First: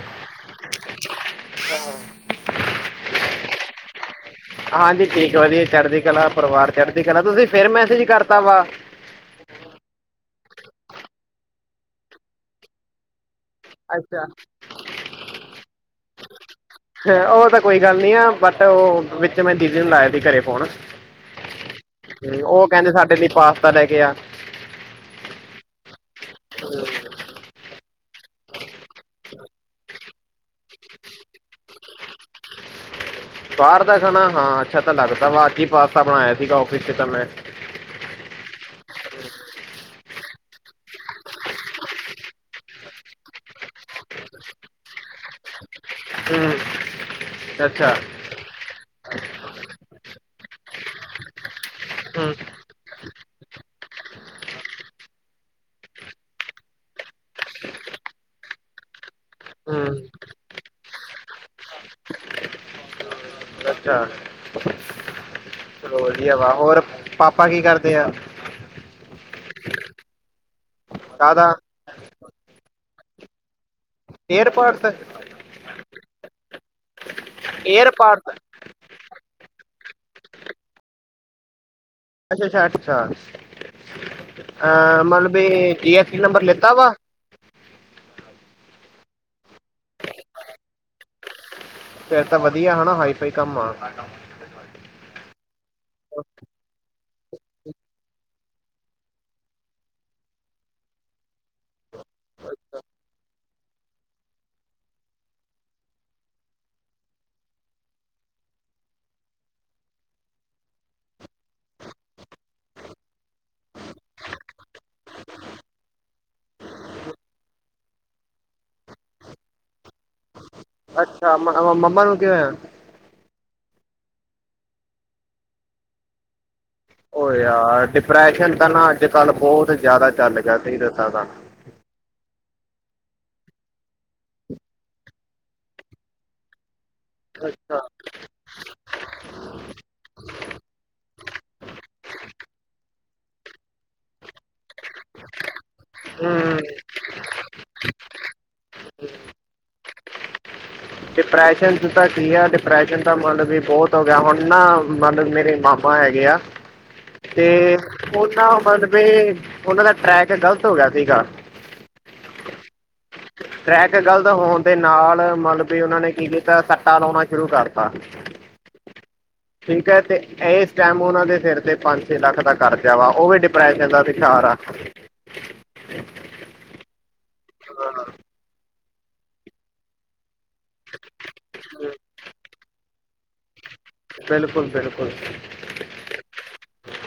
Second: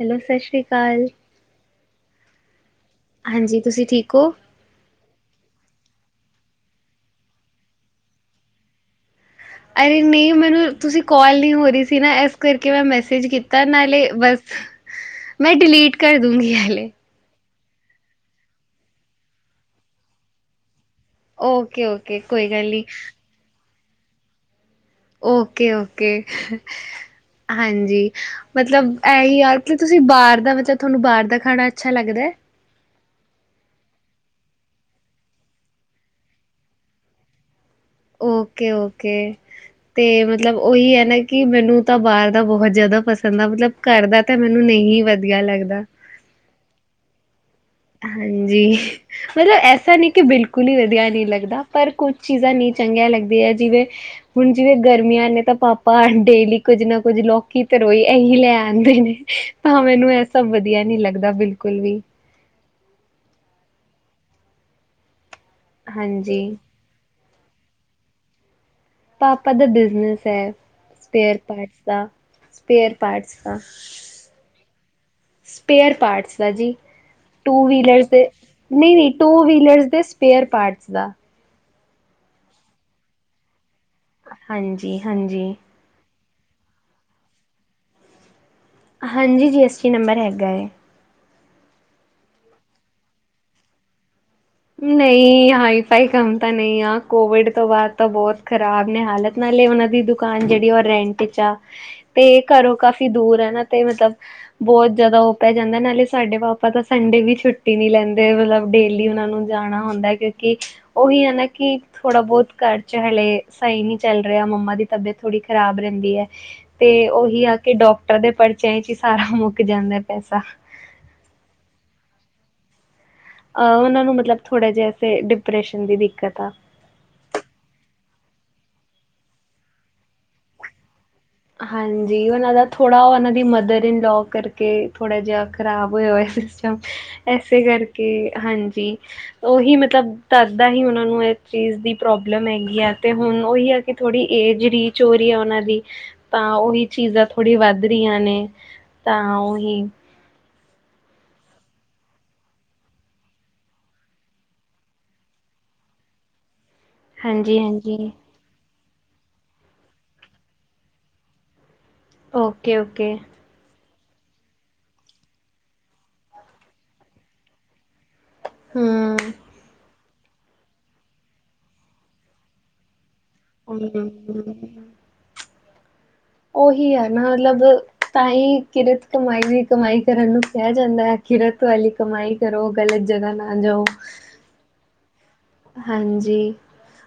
Hello ਸਤਿ ਸ਼੍ਰੀ ਅਕਾਲ [unintelligible] ਹਾਂਜੀ, ਤੁਸੀਂ ਠੀਕ ਓ? ਹਾਂਜੀ, ਠੀਕ ਵਧੀਆ, ਚੜਦੀ ਕਲਾ ਪਰਿਵਾਰ ਚੜ੍ਹਦੀ ਕਲਾ ਤੁਸੀਂ ਫੇਰ ਮੈਸੇਜ ਕਰਤਾ ਵਾ। ਅਰੇ ਨਈ, ਮੈਨੂੰ ਤੁਸੀਂ ਕੋਲ ਨੀ ਹੋ ਰਹੀ ਸੀ ਨਾ ਐਸ ਕਰਕੇ ਮੈਂ ਮੈਸੇਜ ਕੀਤਾ। ਔਰ ਨਾਲੇ ਅੱਛਾ ਵਰਕ, ਮੈਂ ਡਿਲੀਟ ਕਰ ਦੂੰਗੀ ਹਾਲੇ। ਹਾਂ, ਉਹ ਤਾਂ ਕੋਈ ਗੱਲ ਨੀ ਆ, ਬਟ ਉਹ ਵਿੱਚ ਮੈਂ ਦੀਦੀ ਨੂੰ ਲਾਇਆ ਸੀ ਘਰੇ ਫੋਨ। ਓਕੇ ਓਕੇ ਕੋਈ ਉਹ ਗੱਲ ਨਹੀਂ ਕਹਿੰਦੇ, ਸਾਡੇ ਲਈ ਪਾਸਤਾ ਲੈ ਕੇ ਆ। Okay, okay. ਹਾਂਜੀ। ਮਤਲਬ ਐਹੀ ਯਾਰ, ਤੁਸੀਂ ਬਾਹਰ ਦਾ? ਮਤਲਬ ਤੁਹਾਨੂੰ ਬਾਹਰ ਦਾ ਖਾਣਾ ਅੱਛਾ ਲੱਗਦੈ? ਬਾਹਰ ਦਾ ਖਾਣਾ, ਹਾਂ ਅੱਛਾ ਤਾਂ ਲੱਗਦਾ ਵਾ। ਕੀ, ਪਾਸਤਾ ਬਣਾਇਆ ਸੀਗਾ ਔਫਿਸ 'ਚ ਤਾਂ ਮੈਂ। Okay, okay. 'ਤੇ ਮਤਲਬ ਉਹੀ ਹੈ ਨਾ ਕਿ ਮੈਨੂੰ ਤਾਂ ਬਾਹਰ ਦਾ ਬਹੁਤ ਜ਼ਿਆਦਾ ਪਸੰਦ ਆ, ਮਤਲਬ। ਘਰ ਦਾ ਤਾਂ ਮੈਨੂੰ ਨਹੀਂ ਵਧੀਆ ਲੱਗਦਾ। ਹੂੰ। ਅੱਛਾ -। ਹਾਂਜੀ, ਮਤਲਬ ਐਸਾ ਨੀ ਕਿ ਬਿਲਕੁਲ ਹੀ ਵਧੀਆ ਨੀ ਲੱਗਦਾ, ਪਰ ਕੁਝ ਹੂੰ ਚੀਜ਼ਾਂ ਨੀ। ਚੰਗੀਆ ਲੱਗਦੀ ਐ ਚੀਜ਼, ਏ। ਹੁਣ ਜਿਵੇਂ ਗਰਮੀਆਂ ਨੇ, ਤਾਂ ਪਾਪਾ ਡੇਲੀ ਕੁੱਝ ਨਾ ਕੁੱਝ ਲੋਕੀ, ਤਰੋਈ ਐਹੀ ਲੈ ਆਂਦੇ ਨੇ। ਤਾਂ ਹੂੰ ਮੈਨੂੰ ਐਹ ਸਭ ਵਧੀਆ ਨੀ ਲੱਗਦਾ ਬਿਲਕੁਲ ਵੀ। ਅੱਛਾ, ਚਲੋ। ਵਧੀਆ ਹਾਂਜੀ ਵਾ। ਹੋਰ ਪਾਪਾ ਕੀ ਕਰਦੇ ਆ? ਪਾਪਾ ਦਾ ਬਿਜਨਸ ਹੈ, ਸਪੇਅਰ ਕਾਹਦਾ ਪਾਰਟਸ। 'ਦਾ ਸਪੇਅਰ ਪਾਰਟਸ ਦਾ'। ਏਅਰਪਾਟਸ ਦਾ? ਸਪੇਅਰ ਪਾਰਟਸ ਦਾ ਜੀ, ਟੂ - ਵੀਲਰਸ 'ਤੇ। ਨੀ -ਨੀ, ਟੂ - ਵੀਲਰਸ ਦੇ ਸਪੇਅਰ ਪਾਰਟਸ ਦਾ। ਅੱਛਾ, ਅੱਛਾ, ਅੱਛਾ, ਹਾਂਜੀ ਅ ਮਤਲਬ ਹਾਂਜੀ ਬਈ ਜੀ, ਐਸ, ਟੀ ਨੰਬਰ ਲਿੱਤਾ ਵਾ। ਹਾਂਜੀ, ਜੀ, ਐੱਸ, ਟੀ, ਨੰਬਰ ਹੈਗਾ ਏ। ਫਿਰ ਤਾਂ ਵਧੀਆ ਹਨਾ, ਹਾਈ - ਫਾਈ ਕੰਮ ਆ। ਨਹੀਂ, ਹਾਈ - ਫਾਈ ਕੰਮ ਤਾਂ ਨਹੀਂ ਆ। ਕੋਵਿਡ ਤੋਂ ਬਾਅਦ ਤਾਂ ਬਹੁਤ ਖ਼ਰਾਬ ਨੇ ਹਾਲਤ। ਨਾਲੇ ਉਹਨਾਂ ਦੀ ਦੁਕਾਨ ਜਿਹੜੀ ਆ, ਉਹ ਰੈਂਟ 'ਚ ਆ। ਤੇ ਘਰੋਂ ਕਾਫੀ ਦੂਰ ਆ ਨਾ, ਤੇ ਮਤਲਬ ਬਹੁਤ ਜ਼ਿਆਦਾ ਉਹ ਪੈ ਜਾਂਦਾ। ਨਾਲੇ ਸਾਡੇ ਪਾਪਾ ਤਾਂ ਸੰਡੇ ਵੀ ਛੁੱਟੀ ਨਹੀਂ ਲੈਂਦੇ, ਮਤਲਬ ਡੇਲੀ ਉਹਨਾਂ ਨੂੰ ਜਾਣਾ ਹੁੰਦਾ ਕਿਉਂਕਿ ਉਹੀ ਹੁੰਦਾ ਨਾ ਕਿ ਥੋੜ੍ਹਾ ਬਹੁਤ ਘਰ 'ਚ ਹਲੇ ਸਹੀ ਨੀ ਚੱਲ ਰਿਹਾ। ਮੰਮਾ ਦੀ ਤਬੀਅਤ ਥੋੜ੍ਹੀ ਖ਼ਰਾਬ ਰਹਿੰਦੀ ਐ। 'ਤੇ ਉਹੀ ਆ ਕੇ ਡਾਕਟਰ ਦੇ ਪਰਚਿਆਂ 'ਚ ਹੀ ਸਾਰਾ ਮੁੱਕ ਜਾਂਦਾ ਪੈਸਾ। ਅੱਛਾ, ਮੰਮਾ ਨੂੰ ਕਿ ਹੋਇਆ? ਅਹ, ਉਹਨਾਂ ਨੂੰ ਮਤਲਬ ਥੋੜ੍ਹਾ ਜਿਹਾ 'ਤੇ ਡਿਪਰੈਸ਼ਨ ਦੀ ਦਿੱਕਤ ਆ। ਔਹ ਯਾਰ, ਡਿਪਰੈਸ਼ਨ ਤਾਂ ਨਾ ਅੱਜ -ਕੱਲ੍ਹ ਬਹੁਤ ਜਿਆਦਾ ਚੱਲ ਗਿਆ, ਸਹੀ ਦੱਸਾਂ ਤਾਂ। ਹਾਂਜੀ, ਉਹਨਾਂ ਦਾ ਥੋੜ੍ਹਾ, ਉਹਨਾਂ ਦੀ ਮਦਰ- ਇਨ -ਲੋਅ ਕਰਕੇ ਥੋੜ੍ਹਾ ਜਿਹਾ ਖਰਾਬ ਹੋਇਆ -ਹੋਇਆ। ਇਸੇ ਅੱਛਾ ਕਰਕੇ ਹਾਂਜੀ ਉਹੀ ਮਤਲਬ ਤਦਾ ਹੀ ਉਹਨਾ ਨੂੰ ਇਸ ਚੀਜ਼ ਦੀ ਪ੍ਰੋਬਲਮ ਹੈਗੀ ਆ ਤੇ ਹੁਣ ਉਹੀ ਕਿ ਥੋੜ੍ਹੀ ਏਜ ਹ ਰੀ ਚ' ਹੋ ਰਈ ਆ ਉਹਨਾਂ ਦੀ ਹੂੰ ਤਾਂ ਉਹੀ ਚੀਜ਼ਾਂ ਥੋੜ੍ਹੀ ਵੱਧ ਰਈਆਂ ਨੇ ਤਾਂ ਉਹੀ ਡਿਪਰੈਸ਼ਨ ਤਾਂ ਕੀ ਆ ਡਿਪਰੈਸ਼ਨ ਤਾਂ ਮਤਲਬ ਵੀ ਬੋਤ ਹੋ ਗਿਆ ਹੁਣ ਨਾ ਮਤਲਬ ਮੇਰੇ ਮਾਮੇ ਮਾ ਹੈਗੇ ਆ। [inaudible] ਤੇ ਹਾਂਜੀ-ਹਾਂਜੀ ਉਹਨਾਂ ਮਤਬ ਏ ਉਹਨਾਂ ਦਾ ਟਰੈਕ ਗਲਤ ਹੋ ਗਿਆ ਸੀਗਾ। ਓਕੇ-ਓਕੇ ਟਰੈਕ ਗਲਤ ਹੋਣ ਦੇ ਨਾਲ ਮਤਲਬ ਉਹਨਾਂ ਨੇ ਕੀ ਕੀਤਾ ਸੱਟਾ ਲਾਉਣਾ ਸ਼ੁਰੂ ਕਰ ਹ ਹੂੰ ਠੀਕ ਹੈ ਤੇ ਏ। ਟਾਈਮ ਉਹਨਾਂ ਦੇ ਸਿਰ ਤੇ ਪੰਜ ਛੇ ਲੱਖ ਦਾ ਕਰਜ਼ਾ ਵਾ ਓ ਵੀ ਡਿਪ੍ਰੈਸ਼ਨ ਦਾ ਵਿਸ਼ਾਰ ਆ। ਹੂੰ ਉਹੀ ਹੈ ਨਾ ਮਤਲਬ ਤਾਂਹੀ ਕਿਰਤ ਕਮਾਈ ਦੀ ਕਮਾਈ ਕਰਨ ਨੂੰ ਕਿਆ ਜਾਂਦਾ ਹੈ ਕਿਰਤ ਵਾਲੀ ਕਮਾਈ ਕਰੋ ਗਲਤ ਜਗ੍ਹਾ ਨਾ ਜਾਓ। ਬਿਲਕੁਲ-ਬਿਲਕੁਲ ਹਾਂਜੀ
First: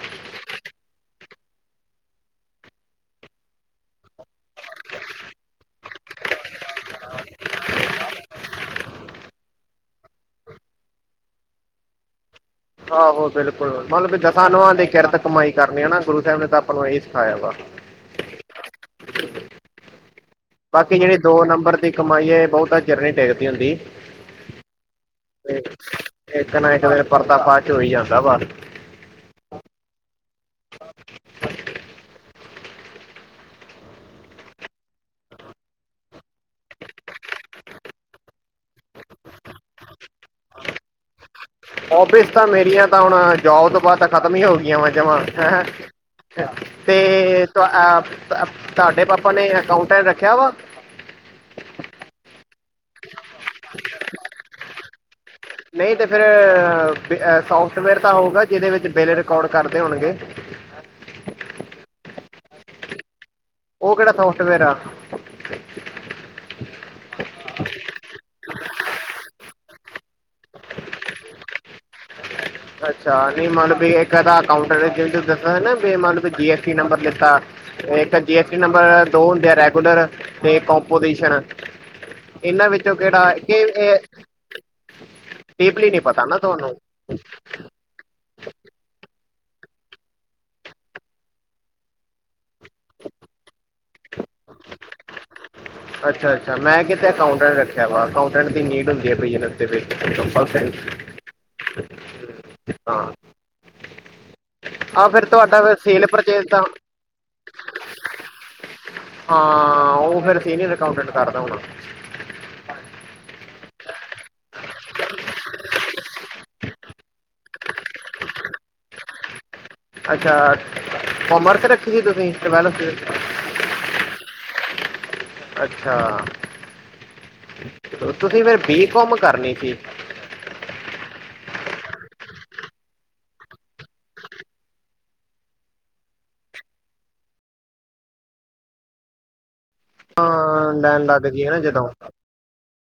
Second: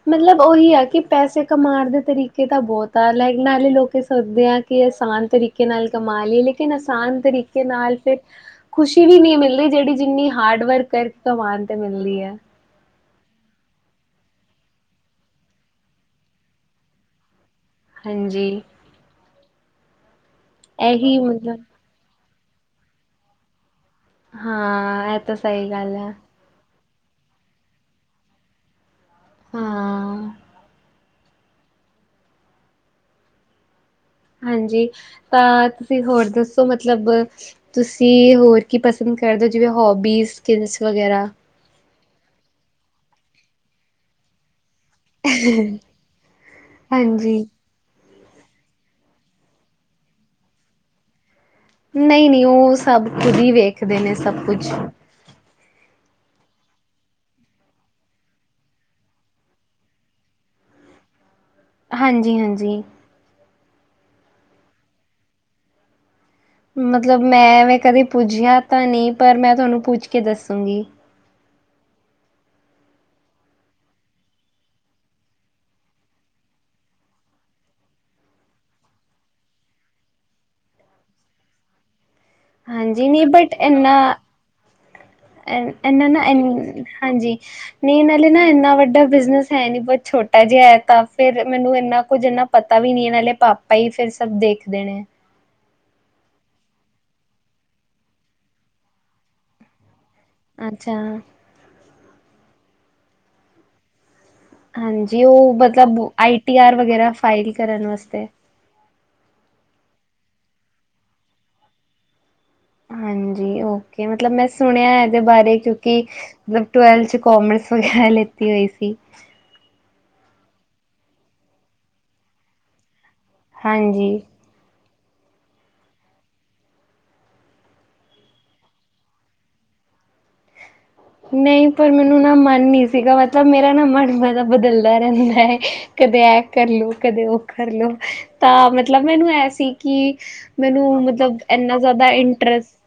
ਮਤਲਬ ਉਹੀ ਆ ਕਿ ਪੈਸੇ ਕਮਾਣ ਦੇ ਤਰੀਕੇ ਤਾਂ ਬੋਤ ਆ ਲਾਈਕ ਨਾਲੇ ਲੋਕ ਸੋਚਦੇ ਆ। ਕਿ ਆਸਾਨ ਤਰੀਕੇ ਨਾਲ ਕਮਾ ਲਈਏ ਲੇਕਿਨ ਆਸਾਨ ਤਰੀਕੇ ਨਾਲ ਫਿਰ ਖੁਸ਼ੀ ਵੀ ਨੀ ਮਿਲਦੀ ਜੇੜੀ ਜਿੰਨੀ ਹਾਰਡ ਵਰਕ ਕਰ ਕਮਾਨ ਤੇ ਮਿਲਦੀ ਐ। ਆਹੋ ਬਿਲਕੁਲ ਮਤਲਬ ਦਸਾਂ ਨੋਆਂ ਦੀ ਕਿਰਤ ਕਮਾਈ ਕਰਨੀ ਆ ਨਾ ਗੁਰੂ ਸਾਹਿਬ ਨੇ ਤਾਂ ਆਪਾਂ ਨੂੰ ਇਹ ਸਿਖਾਇਆ ਵਾ ਹਾਂਜੀ ਬਾਕੀ ਇਹੀ ਜੇੜੀ ਦੋ ਮਤਲਬ ਨੰਬਰ ਦੀ ਕਮਾਈ ਹੈ ਬੋਤਾ ਚਿਰ ਨੀ ਟੇਕਦੀ ਹੁੰਦੀ। ਹਾਂ ਇਹ ਤਾਂ ਤੇ ਸਈ ਗੱਲ ਹੈ। ਇੱਕ ਨਾ ਇੱਕ ਦਿਨ ਪਰਦਾ ਪਾਛ ਹੋਈ ਜਾਂਦਾ ਵਾ ਹਾਂ ਹਾਂਜੀ ਤਾਂ ਤੁਸੀਂ ਹੋਰ ਦੱਸੋ ਮਤਲਬ ਤੁਸੀਂ ਹੋਰ ਕੀ ਪਸੰਦ ਕਰਦੇ ਹੋ ਜਿਵੇਂ ਹੋਬੀਸ ਸਕਲਸ ਵਗੈਰਾ ਹੋਬਿਸ ਤਾਂ ਮੇਰੀਆਂ ਤਾਂ ਹੁਣ ਜੋਬ ਤੋਂ ਬਾਦ ਤਾਂ ਖ਼ਤਮ ਹੀ ਹੋ ਗਈਆਂ ਵਾ ਜਮਾਂ ਹਾਂ ਤੇ ਹਾਂਜੀ ਅ ਤ ਤੁਹਾਡੇ ਪਾਪਾ ਨੇ ਅਕਾਊਂਟਰ ਰੱਖਿਆ ਵਾ ਨਈ-ਨਈ ਓ ਸਭ ਖੁਦ ਹੀ ਵੇਖਦੇ ਨੇ ਸਭ ਕੁਛ ਨਈ ਤੇ ਫਿਰ ਸੋਫਟਵੇਅਰ ਤਾਂ ਹੋਊਗਾ ਜਿਦੇ ਵਿੱਚ ਬਿੱਲ ਰਿਕਾਰਡ ਕਰਦੇ ਹੋਣਗੇ। ਹਾਂਜੀ-ਹਾਂਜੀ ਓ ਕੇੜਾ ਸੋਫਟਵੇਅਰ ਆ ਮਤਲਬ ਮੈਂ ਐਵੇਂ ਕਦੇ ਪੁੱਜਿਆ ਤਾਂ ਨਈ ਪਰ ਮੈਂ ਤੁਹਾਨੂੰ ਪੁੱਛ ਕੇ ਦੱਸੂੰਗੀ। ਅੱਛਾ ਨਈ ਮਲਬ ਵੀ ਇੱਕਦਾ ਅਕਾਊਂਟਰ ਦਤਾ ਸੀ ਨਾ ਮਲਬ ਜੀ ਐਸ ਟੀ ਨੰਬਰ ਦਿੱਤਾ ਇੱਕ ਜੀ ਐਸ ਟੀ ਨੰਬਰ ਦੋ ਹੁੰਦੇ ਆ ਰੈਗੂਲਰ ਤੇ ਕੰਪੋਟੀਸ਼ਨ ਹਾਂਜੀ ਨਈ ਬਟ ਇਨਾ ਡੀਪਲੀ ਨਹੀਂ ਇਹਨਾਂ ਨਾ ਪਤਾ ਤੁਹਾਨੂੰ ਇ ਹਾਂਜੀ ਨਈ ਨਾਲੇ ਨਾ ਇੰਨਾ ਵੱਡਾ ਬਿਜਨਸ ਹੈ ਨੀ ਬੋਤ ਛੋਟਾ ਜਿਹਾ ਹੈ ਤਾਂ ਫੇਰ ਮੈਨੂੰ ਇੰਨਾ ਕੁੱਝ ਇਨਾ ਪਤਾ ਵੀ ਨੀ ਇਹਨਾਂ ਪਾਪਾ ਈ ਫੇਰ ਸਭ ਦੇਖਦੇ ਨੇ। ਅੱਛਾ-ਅੱਛਾ ਮੈਂ ਕਿਤੇ ਅਕਾਊਂਟੈਂਟ ਰੱਖਿਆ ਵਾ ਅਕਾਊਟੈਂਟ ਦੀ ਨੀਡ ਹੁੰਦੀ ਹੈ ਬਿਜਨਸ ਦੇ ਵਿੱਚ ਔਰ ਫਿਰ ਅੱਛਾ ਹਾਂ। ਆ ਹਾਂਜੀ ਫਿਰ ਓ ਤੁਹਾਡਾ ਫਿਰ ਮਤਲਬ ਸੇਲ ਆਈ ਪਰਚੇਸ ਟੀ ਦਾ ਆਰ ਵਗੈਰਾ ਫਾਈਲ ਕਰਨ ਵਸਤੇ ਹਾਂ ਓ ਫਿਰ ਸੀਨੀਅਰ ਐਕਿਊਟੰਟ ਕਰਦਾ ਹੋਣਾ। ਹਾਂਜੀ ਓਕੇ ਮਤਲਬ ਮੈਂ ਸੁਣਿਆ ਇਹਦੇ ਬਾਰੇ ਕਿਉਂਕਿ ਮੈਂ ਟਵਲਥ ਚ' ਕੋਮਰਸ ਲੈ ਲਿੱਤੀ ਹੋਈ ਸੀ। ਅੱਛਾ ਕੋਮਰਸ ਰੱਖੀ ਸੀ ਤੁਸੀਂ ਟਵੈਲਵ ਚ ਹਾਂਜੀ ਅੱਛਾ ਤੁਸੀਂ ਫੇਿਰ ਬੀ ਕੌਮ ਕਰਨੇ ਸੀ। ਨਹੀਂ ਪਰ ਮੈਨੂੰ ਨਾ ਮਨ ਨਹੀਂ ਸੀਗਾ ਮਤਲਬ ਮੇਰਾ ਨਾ ਮਨ ਬੜਾ ਬਦਲਦਾ ਰਹਿੰਦਾ ਹੈ। ਕਦੇ ਇਹ ਕਰਲੋ ਕਦੇ ਉਹ ਕਰਲੋ ਤਾਂ ਮਤਲਬ ਮੈਨੂੰ ਐ ਸੀ। ਕਿ ਹਾਂ ਮੈਨੂੰ ਲੈਣ ਲੱਗ ਮਤਲਬ ਜਈਏ ਨਾ ਇੰਨਾ ਜਦੋਂ ਜ਼ਿਆਦਾ ਇੰਟਰਸਟ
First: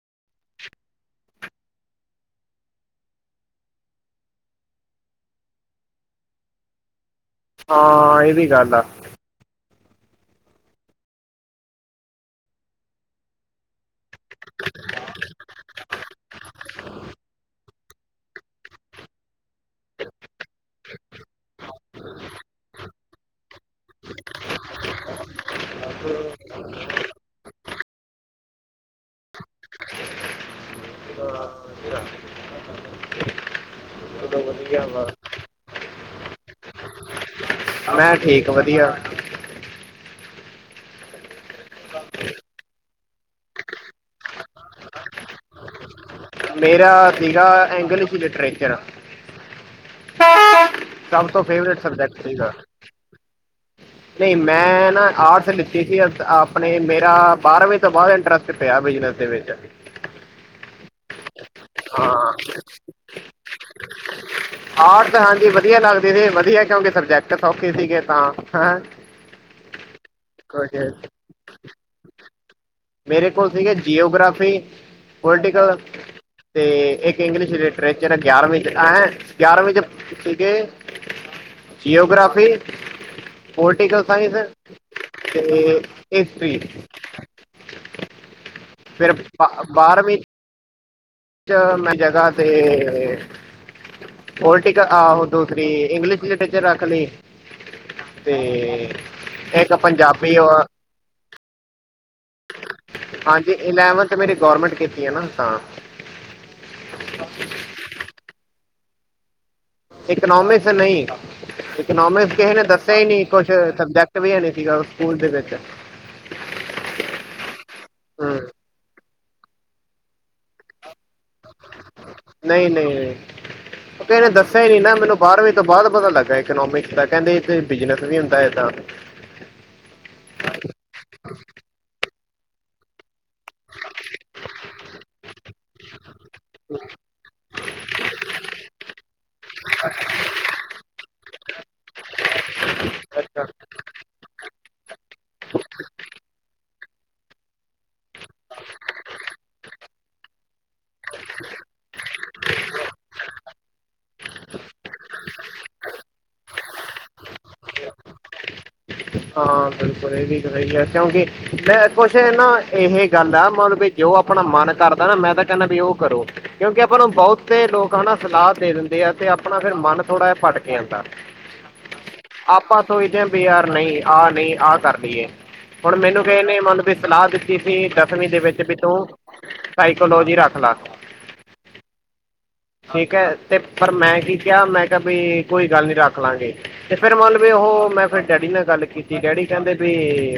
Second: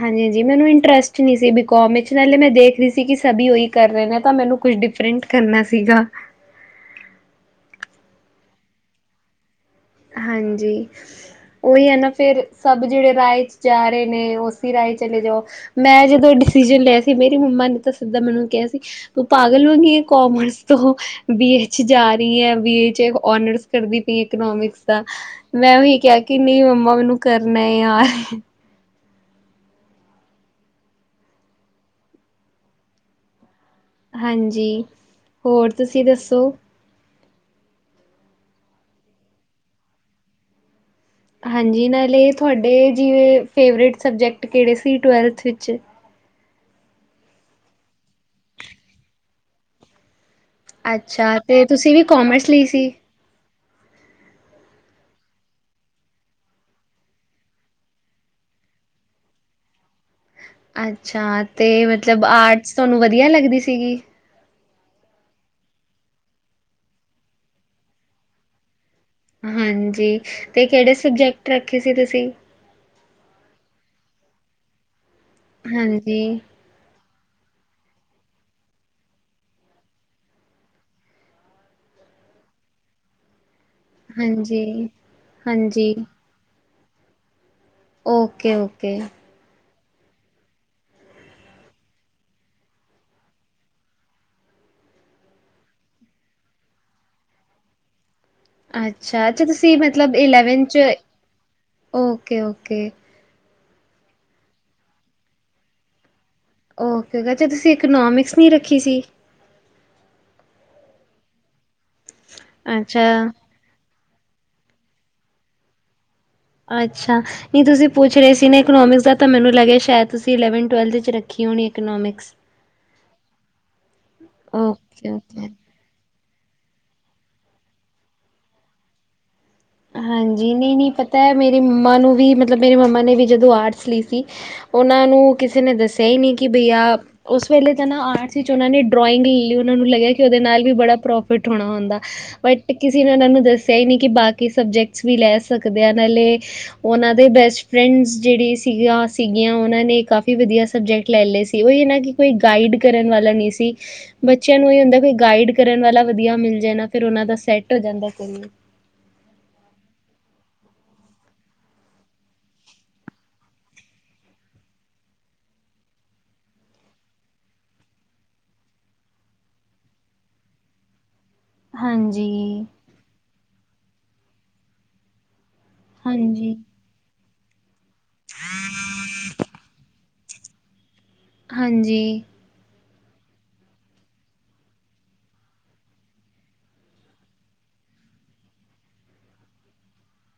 ਹਾਂਜੀ ਹਾਂਜੀ ਮੈਨੂੰ ਇੰਟਰਸਟ ਨਹੀਂ ਸੀ ਬੀਕੋਮ ਵਿੱਚ ਨਾਲੇ ਮੈਂ ਦੇਖ ਖਦੀ ਸੀ ਕਿ ਸਭ ਉਹੀ ਕਰ ਰਹੇ ਨੇ ਤਾਂ ਮੈਨੂੰ ਕੁਛ ਡਿਫਰੈਂਟ ਕਰਨਾ ਸੀਗਾ। ਹਾਂ ਇਹ ਵੀ ਗੱਲ ਆ। ਹਾਂਜੀ ਉਹੀ ਹੈ ਨਾ ਫੇਰ ਸਭ ਜਿਹੜੇ ਰਾਹੇ ਜਾ ਰਹੇ ਨੇ ਉਸਸੀ ਰਾਏ ਚਲੇ ਜਾਓ ਮੈਂ ਜਦੋਂ ਡਿਸੀਜ਼ਨ ਲਿਆ ਸੀ ਮੇਰੀ ਮੰਮਾ ਨੇ ਤਾਂ ਜਿੱਦਾਂ ਮੈਨੂੰ ਕਿਹਾ ਸੀ ਪਾਗਲਵਾਂਗੀ ਕੋਮਰਸ ਤੋਂ ਬੀਏ ਚ ਜਾ ਰਹੀ ਹੈ ਬੀਏ ਚ ਓਨਰਸ ਕਰਦੀ ਪਈ ਇਕੋਨੋਮਿਕਸ ਮੈਂ ਉਹੀ ਕਿਹਾ ਕਿ ਨਹੀਂ ਮੰਮਾ ਮੈਨੂੰ ਕਰਨਾ ਯਾਰ [unintelligible] ਚਲੋ ਹਾਂਜੀ, ਵਧੀਆ ਵਾ ਹੋਰ ਤੁਸੀਂ ਦੱਸੋ? ਮੈਂ ਠੀਕ ਵਧੀਆ। ਹਾਂਜੀ ਨਾਲੇ ਤੁਹਾਡੇ ਜਿਵੇਂ ਫੇਵਰੇਟ ਸਬਜੈਕਟ ਕਿਹੜੇ ਸੀ ਟਵੈਲਥ ਵਿੱਚ? ਮੇਰਾ ਸਿਗਾ ਇਂਗਲਿਸ਼ ਲਿਟਰੇਚਰ ਸਭ ਅੱਛਾ ਤੋਂ ਤੇ ਫੇਵਰੇਟ ਤੁਸੀਂ ਵੀ ਸਬਜੈਕਟ ਕਾਮਰਸ ਸੀਗਾ। ਲਈ ਸੀ ਨਹੀਂ ਮੈਂ ਨਾ ਆਰਟਸ ਲਿੱਤੀ ਸੀ ਆਪਣੇ ਮੇਰਾ ਬਾਰਵੀਂ ਤੋਂ ਬਾਅਦ ਇੰਟਰਸਟ ਪਿਆ ਬਿਜਨਸ ਦੇ ਵਿੱਚ। ਅੱਛਾ ਅਤੇ ਮਤਲਬ ਹਾਂ ਆਰਟਸ ਤੁਹਾਨੂੰ ਵਧੀਆ ਲੱਗਦੀ ਸੀਗੀ। ਆਰਟਸ ਹਾਂਜੀ ਵਧੀਆ ਲੱਗਦੇ ਸੀ ਵਧੀਆ ਕਿਉਂਕਿ ਸਬਜੈਕਟ ਸੌਖੇ ਸੀਗੇ ਤਾਂ ਹੈਂ ਹਾਂਜੀ ਤੇ ਕੁਛ ਕਿਹੜੇ ਸਬਜੈਕਟ ਰੱਖੇ ਸੀ ਤੁਸੀਂ? ਮੇਰੇ ਕੋਲ ਸੀਗੇ ਜੀਓਗ੍ਰਾਫੀ, ਪੋਲੀਟੀਕਲ ਹਾਂਜੀ, ਤੇ ਇੱਕ ਇੰਗਲਿਸ਼ ਲਿਟਰੇਚਰ ਗਿਆਰਵੀਂ ਚ ਐਂ ਗਿਆਰਵੀਂ ਚ ਸੀਗੇ ਜਓਗ੍ਰਫੀ। ਪੋਲੀਟੀਕਲ ਸਾਇੰਸ, ਹਾਂਜੀ, ਤੇ ਹਾਂਜੀ ਹਿਸਟਰੀ। ਓਕੇ ਓ ਫਿਰ ਬਾਰਵੀਂ ਚ ਮੈਂ ਜਗ੍ਹਾ ਤੇ ਪਲਟੀਕਲ ਆਹੋ ਦੂਸਰੀ ਇੰਗਲਿਸ਼ ਲਿਟਰੇਚਰ ਰੱਖ ਲਈ। ਅਤੇ ਅੱਛਾ ਅੱਛਾ ਇੱਕ ਤੁਸੀਂ ਮਤਲਬ ਪੰਜਾਬੀ ਇਲੈਵਨ ਔਰ ਚ, ਓਕੇ ਓਕੇ। ਹਾਂਜੀ ਇਲੈਵਨਥ ਮੇਰੀ ਗੌਰਮੈਂਟ ਕੀਤੀ ਹੈ ਨਾ ਤਾਂ ਓਕੇ ਕਚਾ ਤੁਸੀਂ ਇਕਨੋਮਿਕਸ ਨਹੀਂ ਰੱਖੀ ਸੀ? ਇਕੋਨੋਮਿਕਸ ਨਹੀਂ। ਇਕੋਨੋਮਿਕਸ ਕਿਸੇ ਨੇ ਦੱਸਿਆ ਹੀ ਅੱਛਾ, ਨਹੀਂ ਕੁਛ ਸਬਜੈਕਟ ਵੀ ਹੈਣੇ ਸੀਗਾ ਸਕੂਲ ਦੇ ਵਿੱਚ। ਅੱਛਾ ਨਹੀਂ ਤੁਸੀਂ ਪੁੱਛ ਹੂੰ ਰਹੇ ਸੀ ਨਾ ਇਕੋਨੋਮਿਕਸ ਦਾ ਤਾਂ ਮੈਨੂੰ ਲੱਗਿਆ ਸ਼ਾਇਦ ਤੁਸੀਂਲੈਵਨਥ ਟਵਲਥ ਚ ਰੱਖ ਹੋਣੀ ਇਕੋਨੋਮਿਕਸ ਨਹੀਂ ਨਹੀਂ ਨਹੀਂ। ਓ ਕਿਸੇ ਨੇ ਦੱਸਿਆ ਹੀ ਨੀ ਨਾ ਓਕੇ, ਮੈਨੂੰ ਓਕੇ ਬਾਰਵੀਂ ਤੋਂ ਬਾਅਦ ਪਤਾ ਲੱਗਾ। ਇਕੋਨੋਮਿਕਸ ਦਾ ਕਹਿੰਦੇ ਇਥੇ ਬਿਜਨਸ ਵੀ ਹੁੰਦਾ ਇਦਾਂ। ਹਾਂਜੀ ਨਈਂ-ਨਈਂ ਪਤਾ ਮੇਰੇ ਮੰਮਾ ਨੂੰ ਵੀ ਮਤਲਬ ਮੇਰੇ ਮੰਮਾ ਨੇ ਵੀ ਜਦੋਂ ਆਰਟਸ ਲਈ ਸੀ ਉਹਨਾਂ ਨੂੰ ਕਿਸੇ ਨੇ ਦੱਸਿਆ ਹੀ ਨਈ ਕਿ ਬਈ ਆ ਉਸ ਵੇਲੇ ਤਾਂ ਨਾ ਆਰਟਸ ਵਿੱਚ ਉਹਨਾਂ ਨੇ ਡਰੋਇੰਗ ਲਈ ਉਹਨਾਂ ਨੂੰ ਲੱਗਿਆ ਕਿ ਉਹਦੇ ਨਾਲ ਵੀ ਬੜਾ ਪ੍ਰੋਫਿਟ ਹੋਣਾ ਹੁੰਦਾ। ਬਟ ਕਿਸੇ ਨੇ ਉਹਨਾਂ ਨੂੰ ਅੱਛਾ ਦੱਸਿਆ ਹੀ ਨਈ ਕਿ ਬਾਕੀ ਸਬਜੈਕਟਸ ਵੀ ਲੈ ਸਕਦੇ ਆ ਨਾਲੇ ਉਹਨਾਂ ਦੇ ਬੈਸਟ ਫਰੈਂਡ ਜਿਹੜੀ ਸੀਗੀਆਂ-ਸੀਗੀਆਂ ਉਹਨਾਂ ਨੇ ਕਾਫੀ ਵਧੀਆ ਸਬਜੈਕਟ ਲੈ ਲਏ ਸੀ ਉਹੀ ਨਾ ਕਿ ਕੋਈ ਗਾਈਡ ਕਰਨ ਵਾਲਾ ਨਹੀਂ ਸੀ। ਬੱਚਿਆਂ ਨੂੰ ਇਹ ਹੁੰਦਾ ਕਿ ਗਾਈਡ ਕਰਨ ਵਾਲਾ ਵਧੀਆ ਮਿਲ ਜੇ ਨਾ ਫਿਰ ਉਹ ਦਾ ਸੈਟ ਹੋ ਜਾਂਦਾ ਕੋਈ ਹਾਂ ਬਿਲਕੁਲ ਇਹ ਵੀ ਤਾਂ ਸਹੀ ਹੈ ਕਿਉਂਕਿ ਮੈਂ ਕੁਛ ਨਾ ਇਹ ਗੱਲ ਆ ਮਤਲਬ ਵੀ ਜੋ ਆਪਣਾ ਮਨ ਕਰਦਾ ਨਾ ਮੈਂ ਤਾਂ ਕਹਿੰਦਾ ਵੀ ਉਹ ਕਰੋ। ਕਿਉਂਕਿ ਆਪਾਂ ਨੂੰ ਬਹੁਤੇ ਲੋਕ ਹਨਾ ਸਲਾਹ ਦੇ ਦਿੰਦੇ ਆ, ਤੇ ਆਪਣਾ ਫਿਰ ਮਨ ਥੋੜ੍ਹਾ ਜਿਹਾ ਭਟਕ ਜਾਂਦਾ। ਹਾਂਜੀ। ਆਪਾਂ ਸੋਚਦੇ ਆ ਬਈ ਯਾਰ ਨਈ ਆਹ ਨਈ ਆਹ ਕਰ ਲਈਏ ਹੁਣ ਮੈਨੂੰ ਕਿਹੈ ਹਾਂਜੀ, ਨੇ ਮੈਨੁ ਕੋਈ ਸਲਾਹ ਦਿੱ ਤੀ ਸੀ ਕਿ ਦਸਵੀਂ ਦੇ ਵਿੱਚ ਵੀ ਤੂੰ ਸਾਈਕੋਲੋਜੀ ਰੱਖ ਲਾ। ਹਾਂਜੀ। ਠੀਕ ਹੈ, ਤੇ ਪਰ ਮੈਂ ਕੀ ਕਿਹਾ ਮੈਂ ਕਿਹਾ ਬਈ ਕੋਈ ਗੱਲ ਨੀ ਰੱਖ ਲਾਗੇ। ਤੇ ਫੇਰ ਮੇਨ ਵੀ ਉਹ ਮੈਂ ਫਿਰ ਡੈਡੀ ਨਾਲ ਗੱਲ ਕੀਤੀ ਡੈਡੀ ਕਹਿੰਦੇ ਵੀ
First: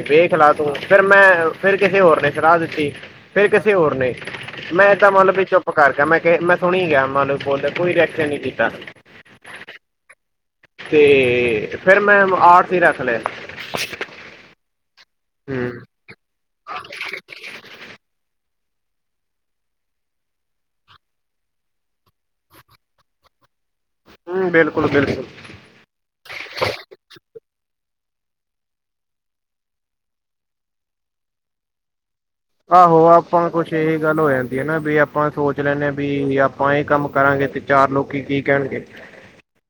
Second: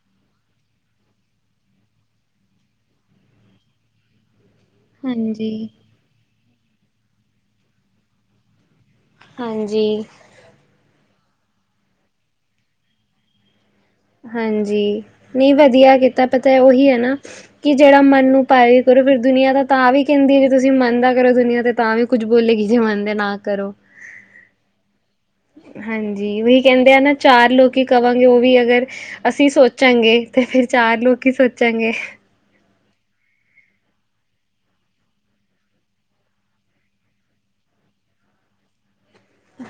ਵੇਖਲਾ ਤੂੰ ਫੇਰ ਮੈਂ ਫੇਰ ਕਿਸੇ ਹੋਰ ਨੇ ਸਲਾਹ ਦਿੱਤੀ ਫੇਰ ਕਿਸੇ ਹੋਰ ਨੇ। ਮੈਂ ਤਾਂ ਮਤਲਬ ਵੀ ਹਾਂਜੀ। ਚੁੱਪ ਕਰ ਗਿਆ ਮੈਂ ਕਿਹਾ ਮੈਂ ਸੁਣੀ ਗਿਆ ਮਲ ਬੋਲੌ ਕੋਈ ਰਿਐਕਸ਼ਨ ਨੀ ਕੀਤਾ। ਹਾਂਜੀ। ਤੇ ਫੇਰ ਮੈਂ ਆਰਟਸ ਹੀ ਰੱਖ ਲਏ। ਹਾਂਜੀ, ਨਈਂ ਹੂੰ ਵਧੀਆ ਕੀਤਾ ਪਤਾ ਉਹੀ ਹੈ ਨਾ ਕਿ ਜਿਹੜਾ ਮਨ ਨੂੰ ਪਰ ਕਰੋ ਫਿਰ ਦੁਨੀਆਂ ਤਾਂ ਵੀ ਕਹਿੰਦੀ ਹੈ ਜੇ ਤੁਸੀਂ ਮੰਨ ਦਾ ਕਰੋ ਦੁਨੀਆਂ ਤੇ ਤਾਂ ਵੀ ਕੁੱਝ ਬੋਲੇਗੀ ਜੇ ਮੰਨਦੇ ਨਾ ਕਰੋ। ਹੂੰ ਬਿਲਕੁਲ-ਬਿਲਕੁਲ। ਹਾਂਜੀ ਉਹੀ ਕਹਿੰਦੇ ਆ ਨਾ ਚਾਰ ਲੋਕੀ ਕਵਾਂਗੇ ਉਹ ਵੀ ਅਗਰ ਅਸੀਂ ਸੋਚਾਂਗੇ ਤੇ ਫੇਰ ਚਾਰ ਲੋਕ ਕੀ ਸੋਚਾਂਗੇ। ਆਹੋ ਆਪਾਂ ਕੁਛ ਇਹੀ ਗੱਲ ਹੋ ਜਾਂਦੀ ਹੈ ਨ ਵੀ ਆਪਾਂ ਸੋਚ ਲੈਂਦੇ ਹਾਂ ਵੀ ਆਪਾਂ ਇਹ ਕੰਮ ਕਰਾਂਗੇ ਤੇ ਚਾਰ ਲੋਕੀ ਕੀ ਕਹਿਣਗੇ।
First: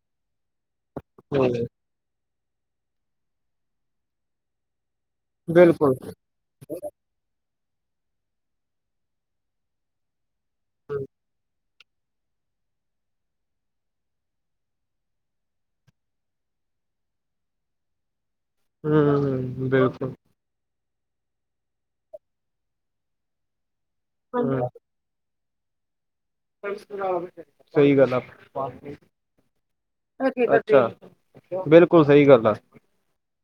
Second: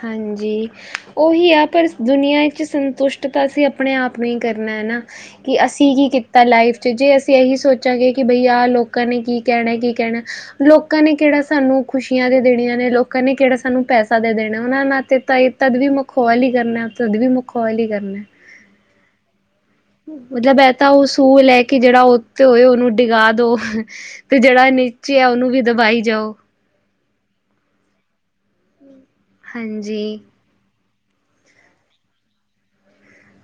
ਹਾਂਜੀ, ਹੂੰ, ਉਹੀ ਆ ਪਰ ਦੁਨੀਆ ਚ ਸੰਤੁਸ਼ਟ ਤਾਂ ਅਸੀਂ ਆਪਣੇ ਆਪ ਨੂੰ ਹੀ ਕਰਨਾ ਹੈ ਨਾ ਕਿ ਅਸੀਂ ਬਿਲਕੁਲ ਕੀ ਕੀਤ ਤਾਂ ਲਾਈਫ ਚ ਜੇ ਅਸੀਂ ਇਹੀ ਸੋਚਾਂਗੇ ਕਿ ਬਈ ਆਹ ਲੋਕਾਂ ਨੇ ਕੀ ਕਹਿਣਾ ਕੀ ਕਹਿਣਾ ਲੋਕਾਂ ਨੇ ਕਿਹੜਾ ਸਾਨੂੰ ਖੁਸ਼ੀਆਂ ਦੇ ਦੇਣੀਆਂ ਨੇ, ਲੋਕਾਂ ਨੇ ਕਿਹੜਾ ਸਾਨੂੰ ਪੈਸਾ ਦੇ ਦੇਣ ਉਹਨਾਂ ਨਾਲ ਤੇ ਤ ਤਦ ਵੀ ਮਖੋਲ ਹੀ ਕਰਨਾ, ਤਦ ਵੀ ਮਖੋਲ ਹੀ ਕਰਨਾ। ਹੂੰ ਬਿਲ ਮਤਲਬ ਇਹ ਤਾਂ ਉਸੂਲ ਏ ਕੇ ਜਿਹੜਾ ਉੱਤੇ ਹੋਏ ਉਹਨੂੰ ਡਿਗਾ ਦੋ। ਤੇ ਜਿਹੜਾ ਹੂੰ ਨੀਚੇ ਆ ਉਹਨੂੰ ਵੀ ਦਬਾਈ ਜਾਓ। ਸਹੀ ਗੱਲ ਆ। ਹਾਂਜੀ। ਅੱਛਾ ਬਿਲਕੁਲ ਸਹੀ ਗੱਲ ਆ।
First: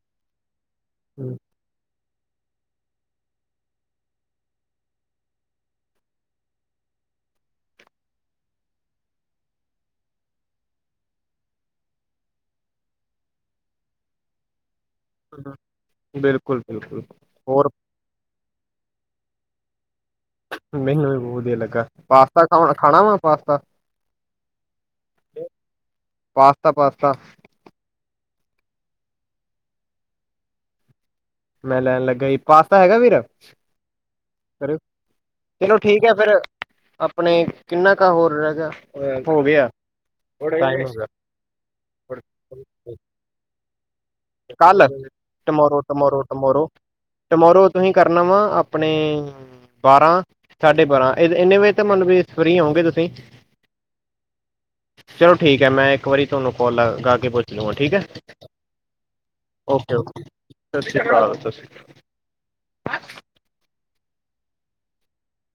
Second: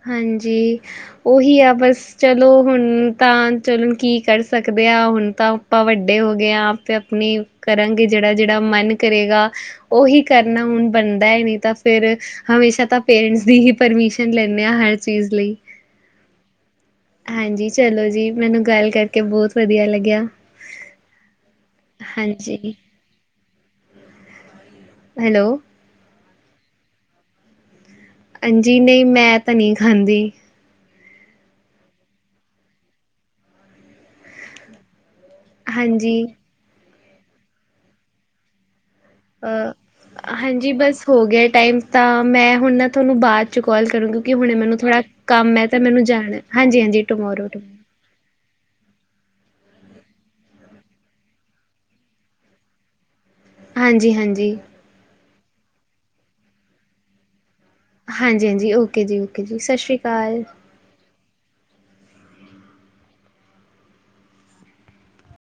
ਹਾਂਜੀ, ਹੂੰ, ਉਹੀ ਆ ਬਸ। ਚਲੋ ਹੁਣ ਤਾਂ ਚਲੋ ਕੀ ਕਰ ਸਕਦੇ ਆ ਹੁਣ ਤਾਂ ਆਪਾਂ ਵੱਡੇ ਹੋ ਗਏ ਆ ਆਪੇ ਆਪਣੀ ਕਰਾਂਗੇ ਜਿਹੜਾ-ਜਿਹੜਾ ਮਨ ਕਰੇਗਾ। ਉਹੀ ਕਰਨਾ ਹੁਣ ਬਣਦਾ ਹੈ ਨਈ ਤਾਂ ਫੇਰ ਹਮੇਸ਼ਾ ਤਾਂ ਪੇਰੈਂਟਸ ਦੀ ਹੀ ਪਰਮਿਸ਼ਨ ਲੈ ਨੇ ਆ ਹਰ ਚੀਜ਼ ਲਈ ਬਿਲਕੁਲ ਬਿਲਕੁਲ ਹਾਂਜੀ ਹੋਰ ਚਲੋ ਜੀ ਮੈਨੂੰ ਗੱਲ ਕਰ ਕੇ ਬੌਤ ਵਧੀਆ ਲੱਗਿਆ ਮੈਨੂੰ ਵੀ ਬੋਧ ਵਦੀਆ ਲੱਗਾ ਪਾਸਤਾ ਹਾਂਜੀ ਖਾ, ਖਾਣਾ ਵਾ ਪਾਸਤਾ ਹੈਲੋ ਪਾਸਤਾ-ਪਾਸਤਾ ਆਂਜੀ ਨਈ ਮੈਂ ਤਾ ਨਈ ਖਾਂਦੀ। ਮੈਂ ਲੈਣ ਲੱਗਾ ਈ ਪਾਸਤਾ ਹੈਗਾ ਵੀਰ? ਚਲੋ ਠੀਕ ਐ ਹਾਂਜੀ। ਫਿਰ, ਆਪਣੇ ਕਿੰਨਾ ਕੁ ਹੋਰ ਰੈ ਗਿਆ ਅ ਹੋ ਗਿਆ। ਅ ਹਾਂਜੀ ਬਸ ਹੋ ਗਿਆ ਟਾਈਮ ਤਾਂ ਮੈਂ ਹੁਣ ਨਾ ਤੁਆਨੂੰ ਬਾਅਦ 'ਚ ਕਾੱਲ ਕਰੂੰਗੀ ਕਿਉਂਕਿ ਹੁਣੇ ਮੈਨੂੰ ਥੋੜ੍ਹਾ ਕੰਮ ਐ ਤਾ ਮੈਨੂੰ ਜਾਣਾ ਕਰੋ ਹਾਂਜੀ ਹਾਂਜੀ ਟਮੋਰੋ ਟੁਮੋਰੋ ਤੁਹੀਂ ਟਮੋਰੋ ਕਰਨਾ ਵਾ ਆਪਣੇ ਬਾਰਾਂ- ਸਾਢੇ ਬਾਰਾਂ ਏਨੇ ਵਜੇ ਤਾਂ ਮਲ ਵੀ ਫਰੀ ਹੋਓਗੇ ਤੁਸੀਂ? ਹਾਂਜੀ-ਹਾਂਜੀ। ਚਲੋ ਠੀਕ ਐ, ਮੈਂ ਇੱਕ ਵਾਰੀ ਥਾਨੂੰ ਕਾੱਲ ਗਾ ਕੇ ਪੁੱਛ ਹੋਰ ਠੀਕ ਐ? ਹਾਂਜੀ-ਹਾਂਜੀ ਓਕੇ ਜੀ, ਓਕੇ ਜੀ ਸਾਸ਼੍ਰੀਕਾਲ। ਹਾਂ ਸਸਰੀਕ।